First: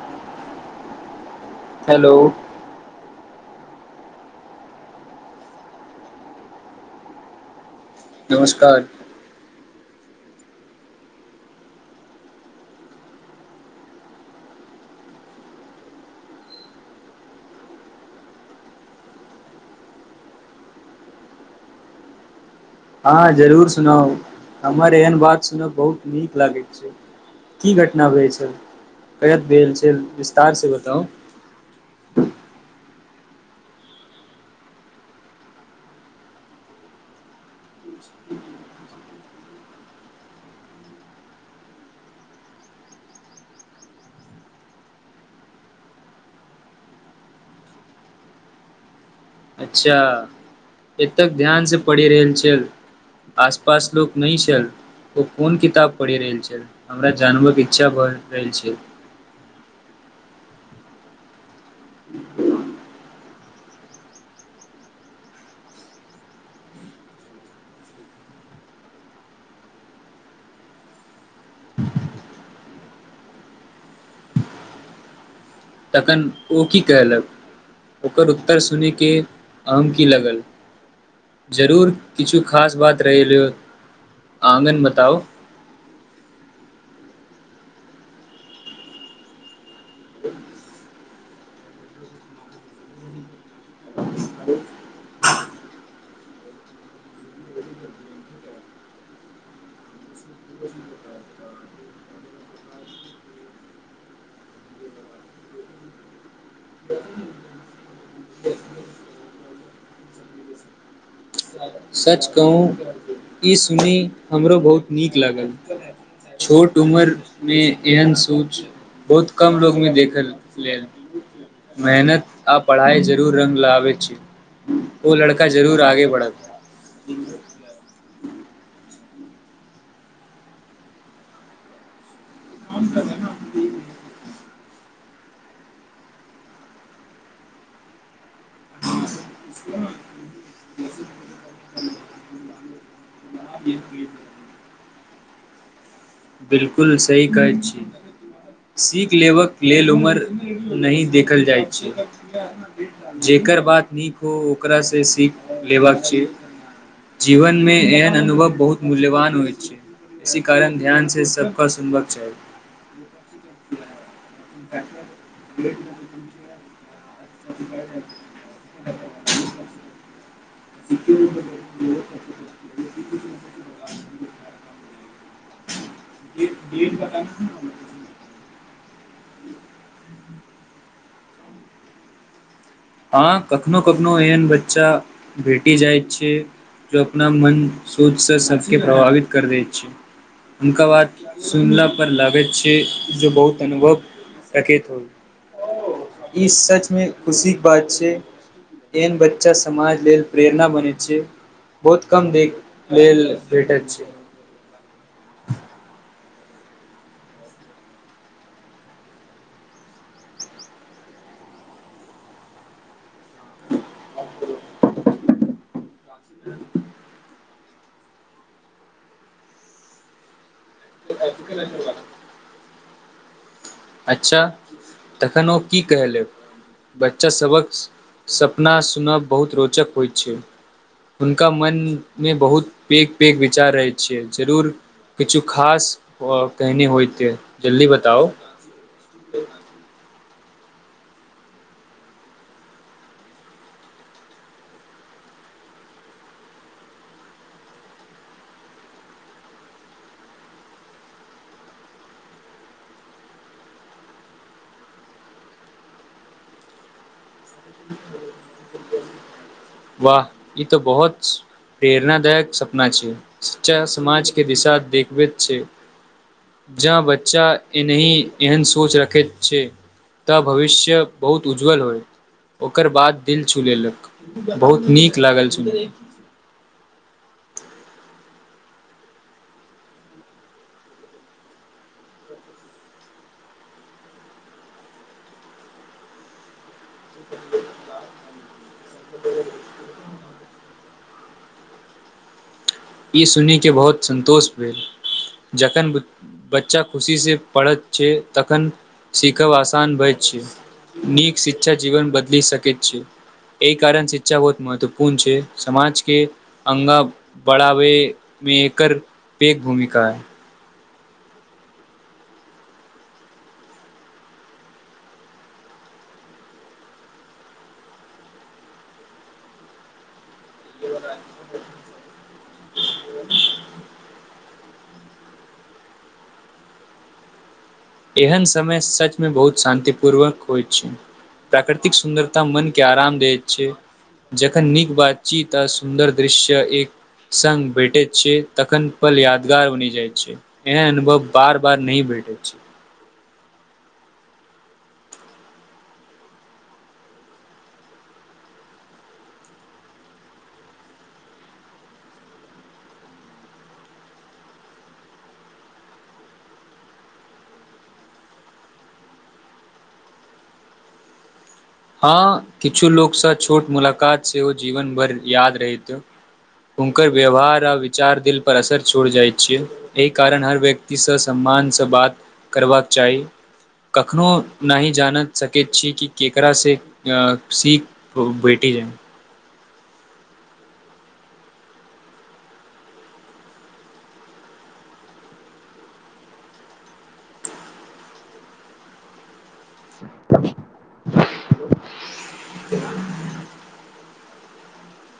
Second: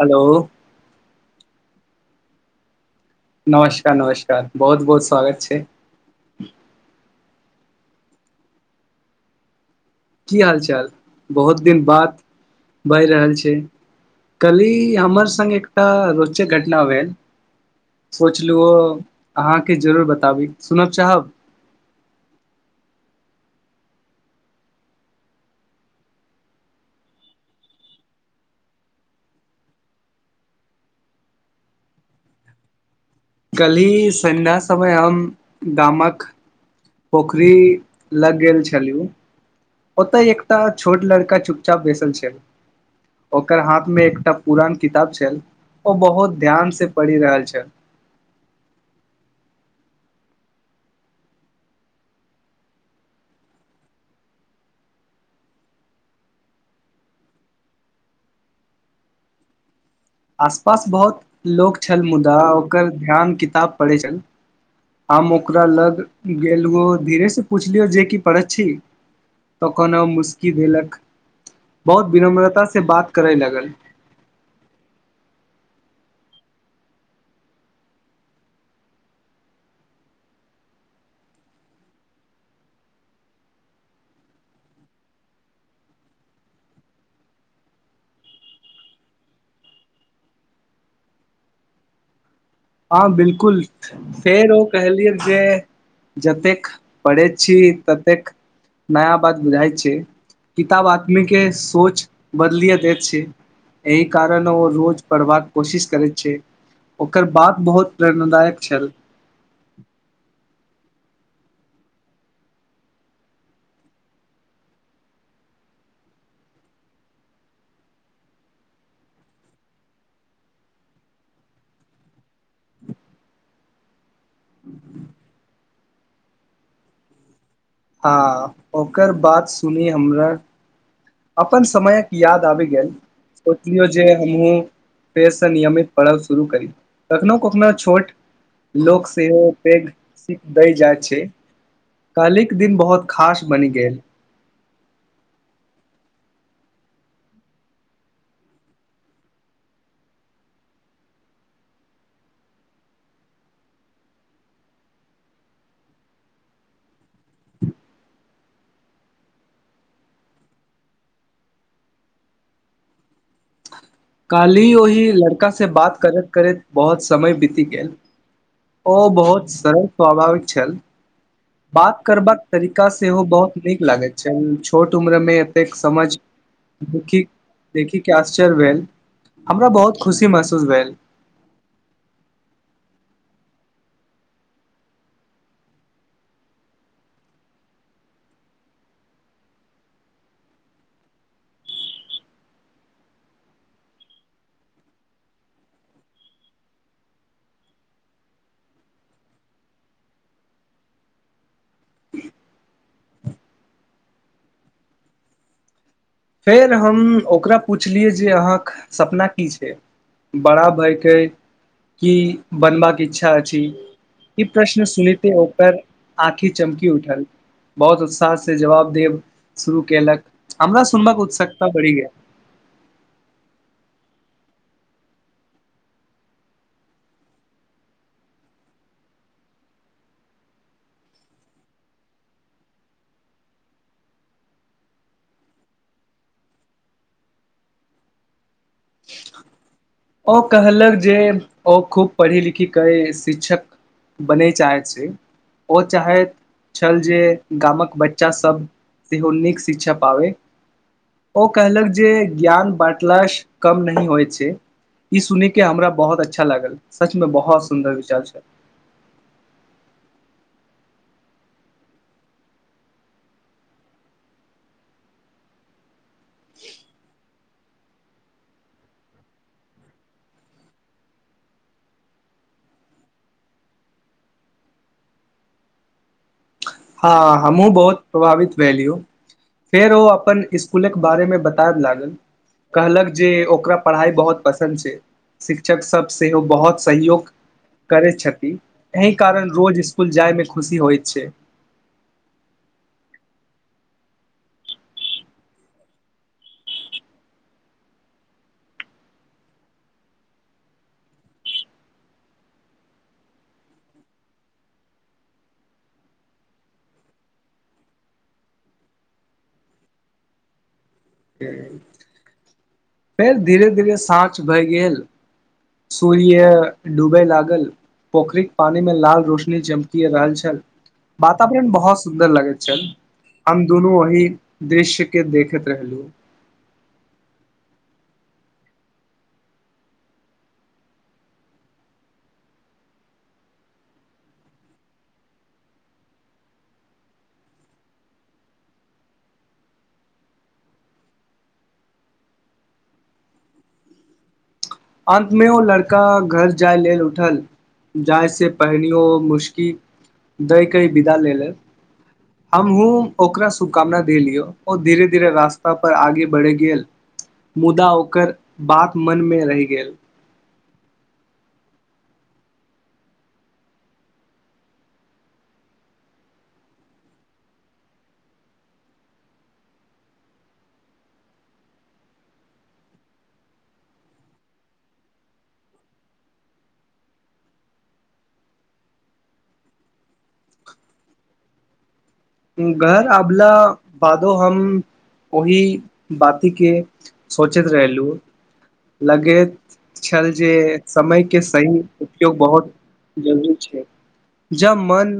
हलो hello नमस्कार नमस्कार बहुत बहुत स्वागत छैक नमस्कार की हालचाल बहुत दिन बात बहि रहल छैक कहली हमर सङ्गे एकटा रोचक घटना भेल सोचलहुँ ओ अहाँके जरूर बताबी सुनय चाहब। हँ जरूर सुनाउ हमर एहन बात सुनब बहुत नीक लागैत छैट की घटना भेल छल कब भेल छल विस्तारसँ बताउ कलही संध्या समय हम गामक पोखरी लग गेल छलि ओतय एकटा छोट लड़का चुपचाप बैसल छल ओकर हाथमे एकटा पुरान किताब छल ओ बहुत ध्यान से पढ़ि रहल छल अच्छा एतक ध्यान से पढ़ि रहल छल आस पास लोक नहि छल ओ कोन किताब पढ़ि रहल छल हमरा जानयकेँ इच्छा भऽ रहल छैक आसपास बहुत लोक छल मुदा ओकर ध्यान किताब पर रहै छैन। हम ओकरा लग गेलि ओ धीरेसँ पुछलियै जे की पढैत छी तखन ओ मुस्की देलक बहुत विनम्रतासँ बात करै लागल। तखन ओ की कहलक ओकर उत्तर सुनिकेँ अहाँकेँ की लागल जरूर किछु खास बात रहलै हेतु आंगनमे तऽ आउ। हँ बिलकुल। फेर ओ कहलिअन्हि। जे जतेक पढ़ैत छी ततेक नया बात बुझाइत छै किताब आदमीकेँ सोच बदलि दैत छै एहि कारण ओ रोज पढ़बाक कोशिश करैत छै ओकर बात। बहुत प्रेरणादायक छल। सच कहू ई सुनि हमरो बहुत नीक लागल छोट उमरमे एहन सोंच बहुत कम लोकमे देखल लेल मेहनत आ पढ़ाई जरूर रंग लाबैत छै ओ लड़का जरूर आगे बढ़त। हूँ [inaudible] आ ओकर बात सुनि हमरा अपन समयक। याद आबि गेल कहलिअ जे हमहुँ फेरसँ नियमित पढ़ाइ शुरू करी कखनो-कखनो छोट लोक सेहो पैघ सीख दऽ जाइत छै। दिन बहुत खास बनि गेल। बिलकुल सही कहैत छी सीख लेबाक लेल उमर नहि देखल जाएत छै जेकर बात नीक होय ओकरासँ‌ सीख लेबाक छै जीवनमे एहन अनुभव बहुत मूल्यवान होइत छै इसी कारण ध्यानसँ। सभकेँ सुनबाक चाही। काल्हि ओहि लड़कासँ बात करैत करैत बहुत। समय बीति गेल ओ बहुत सरल स्वाभाविक छल बात करबाक तरीका सेहो बहुत नीक लागैत छल छोट उम्रमे। एतेक समझ देखि देखिकेँ आश्चर्य भेल। छल। [unintelligible] हमरा बहुत खुशी। महसूस भेल। हँ कखनो-कखनो एहन बच्चा भेटि जाइत छै जे अपना मन सोंचसँ सभकेँ प्रभावित कऽ दैत छै हुनकर बात सुनला पर लागैत छै जे बहुत अनुभव रखैत होइ ई सचमे खुशी। बात छै एहन बच्चा समाज लेल प्रेरणा बनैत छै बहुत कम देखैए लेल भेटैत छै। फेर हम ओकरा पुछलियै जे अहाँक सपना की छै बड़ा भऽ केँ की बनबाक इच्छा अछि ई प्रश्न सुनिते ओकर। आंखि चमकि उठल। बहुत उत्साहसँ जवाब देब शुरू कएलक हमरा। सुनबाक उत्सुकता बढ़ि गेल। अच्छा तखन ओ की कहलक बच्चा सभक सपना सुनब बहुत रोचक होइत छै हुनका मनमे बहुत पैघ पैघ विचार रहैत छै जरूर किछु खास कहने होइत जल्दी बताउ। त [inaudible] ओ कहलक जे ओ खूब पढ़ि-लिखिकेँ शिक्षक बनय चाहैत छै ओ चाहैत छल जे गामक बच्चासभ सेहो नीक शिक्षा पाबैय ओ कहलक जे ज्ञान बाँटलासँ कम नहि होइत छै ई सुनिकेँ हमरा बहुत अच्छा लागल सचमे बहुत सुन्दर विचार छै वाह ई तऽ बहुत प्रेरणादायक सपना छै शिक्षा समाजकेँ दिशा देखबैत छै जे बच्चा एनाही एहन सोच रखैत छै तऽ भविष्य बहुत उज्ज्वल होयत ओकर बात दिल छू लेलक। बहुत नीक लागल सुनि। हँ हमहूँ बहुत प्रभावित भेलि यौ फेर ओ अपन इसकुलक बारेमे बताबैय लागल कहलक जे ओकरा पढ़ाइ बहुत पसन्द छै शिक्षकसभ सेहो बहुत सहयोग करैत छथि एहि कारण रोज इसकुल जायमे खुशी होइत छै। ई सुनिकेँ बहुत सन्तोष भेल जखन बच्चा खुशीसँ पढ़ैत छै तखन सीखब आसान भए छै नीक शिक्षा जीवन बदलि सकैत छै एहि कारण शिक्षा बहुत महत्वपूर्ण छै समाजकेँ आगां बढ़ाबैमे एकर पैघ भूमिका छै। फेर फेर धीरे-धीरे सांझ भए गेल सूर्य डूबए लागल पोखरिक पानीमे लाल रोशनी चमकि रहल छल। वातावरण बहुत सुन्दर। सुन्दर लगैत छल। हम दुनू वहि दृश्य केँ देखैत रहलु एहन समय सचमे बहुत शान्ति पूर्वक होइत छैक प्राकृतिक सुन्दरता मनकेँ आराम दैत छैक जखन नीक बात छीतऽ सुन्दर दृश्य एक सङ्ग भेटैत छैक तखन पल यादगार बनि जाइत छैक एहन अनुभव बार बार नहि भेटैत छैक अन्तमे ओ लड़का घर जाय लेल उठल जाय से पहिनियो मुशकी दय कई विदा लेलक हमहु ओकरा शुभकामना देलिय ओ धीरे धीरे रास्ता पर आगे बढ़ि गेल मुदा ओकर बात मनमे रहि गेल हँ किछु लोकसँ छोट मुलाकात सेहो जीवन भरि याद रहैत हुनकर व्यवहार आ विचार दिल पर असर छोड़ जाइत छैक एहि कारण हर व्यक्तिसँ सम्मानसँ बात करबाक चाही कखनो नहि जान सकैत छी कि के ककरा से सीख भेट जाय घर आबला बादो हम ओही बातकेँ सोचैत रहलहुँ लगैत छल जे समयकेँ सही उपयोग बहुत जरूरी छैक जब मन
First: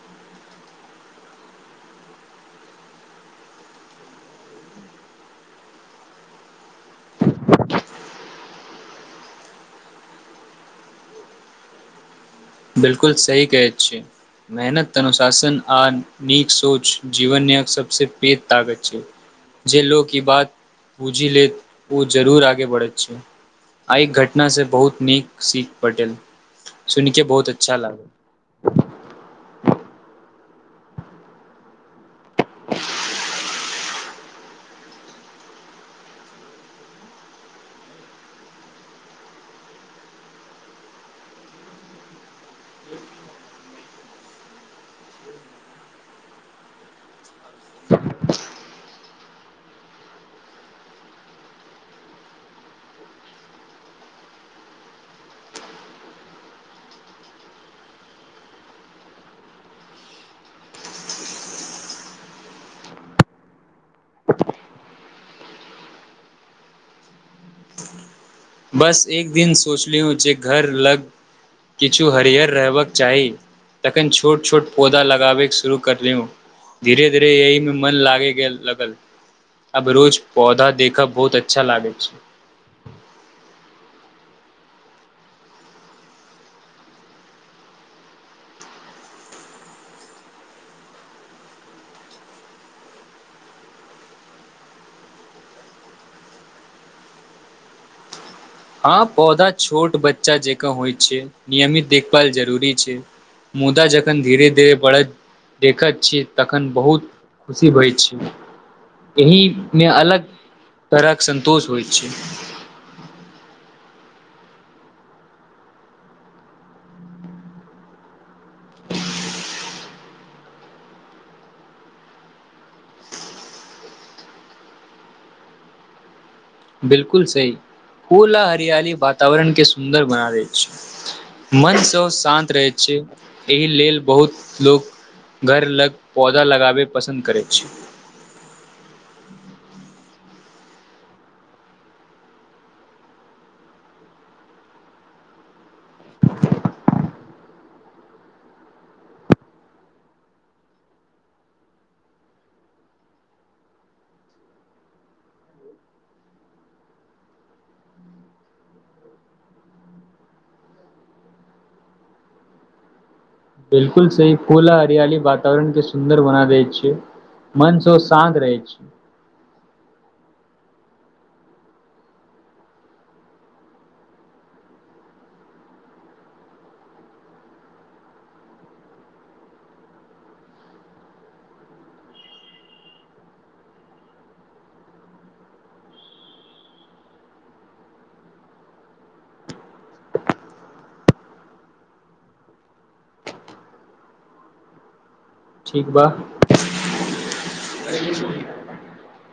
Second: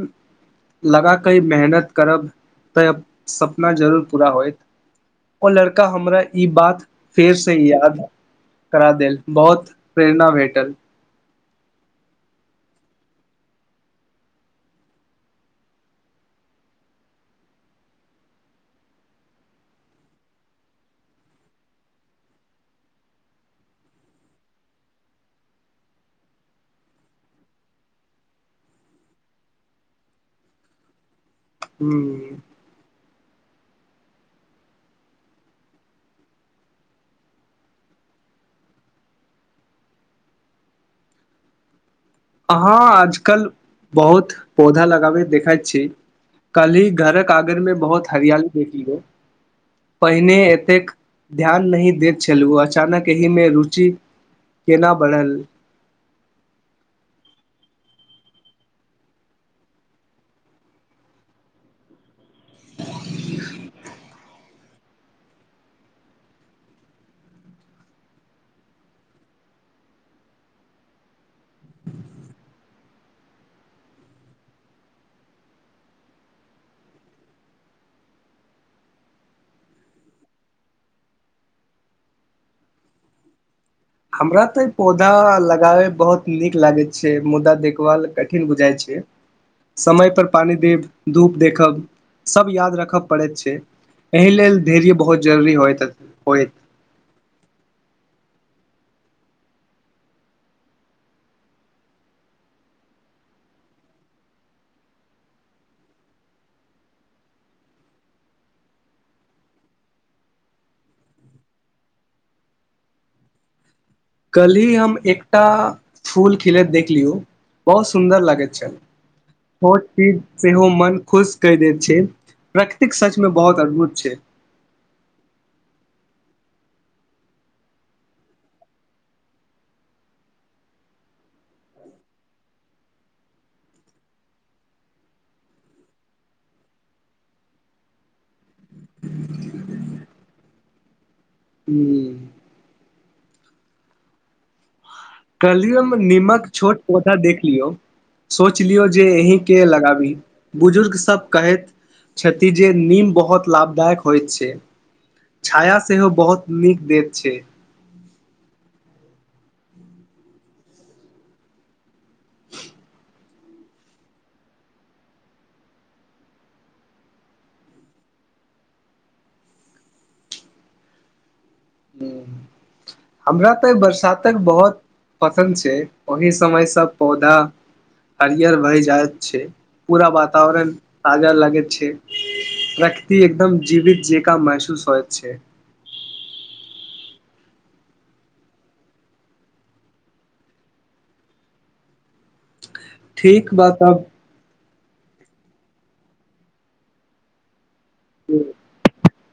लगा क ई मेहनत करब तऽ सपना जरूर पूरा होयत ओ लड़का हमरा ई बात फेरसँ याद करा देल बहुत प्रेरणा भेटल बिलकुल सही कहैत छि मेहनत अनुशासन आ नीक सोच जीवनक सबसंँ पैघ ताकत छैक जे लोक ई बात बूझि लेत ओ जरूर आगे बढ़ैत छैक आइ घटना से बहुत नीक सीख भेटल सुन कें बहुत अच्छा लागल हू [inaudible] [inaudible] अहाँ आजकल बहुत पौधा लगाबैत देखैत छी कलहि घरक आंगन मे बहुत हरियाली देखलियौ पहिने एतेक ध्यान नहि दैत छलहुँ अचानक एहि मे रुचि केना बढ़ल बस एक दिन सोचली जे घर लग किछु हरियर रहबाक चाही तखन छोट छोट पौधा लगाबय कें शुरू करलिय धीरे धीरे एहिमे मन लागि गेल आब रोज पौधा देखब बहुत अच्छा लागैत छैक हमरा तऽ पौधा लगाबैमे बहुत नीक लागैत छैक मुदा देखभाल कठिन बुझाइत छैक समय पर पानी देब धूप देखब सब याद राखय पड़ैत छैक एहि लेल धैर्य बहुत जरुरी होइत छैक हँ पौधा छोट बच्चा जकाँ होइत छैक नियमित देखभाल जरूरी छैक मुदा जखन धीरे धीरे बढ़ैत देखैत छियैक तखन बहुत खुशी होइत छैट एहिमे अलग तरहक सन्तोष होइत छैक कलही हम एकटा फूल खिलैत देखलियौ बहुत सुन्दर लागैत छल छोट चीज सेहो मन खुश कहि दैत छै प्रकृतिक सचमे बहुत अद्भुत छै बिलकुल सही फूला आ हरियाली वातावरण केँ सुन्दर बना दैत छैक मनसँ शान्त रहैत छैक एहि लेल बहुत लोको घर लग पौधा लगाबय पसन्द करैत छैक। हू [inaudible] कलियम नीमक छोट पौधा देख लियौ सोच लियौ जे एहि केँ लगाबी बुजुर्ग सब कहैत छथि जे नीम बहुत लाभदायक होइत छैक छाया सेहो बहुत नीक देैत छैक बिलकुल सही फूल आ हरियाली वातावरण केँ सुन्दर बना दैत छैक मन केँ शान्त बना दैत छैक हमरा तऽ बरसात बहुत पसन्द छैक ओहि समयसँ पौधा हरियर बनि जाइत छैक पूरा वातावरण ताजा लगैत छैट प्रकृति एकदम जीवित जकाँ महसूस होइत छैक ठीक बात अब ठीक बा [unintelligible]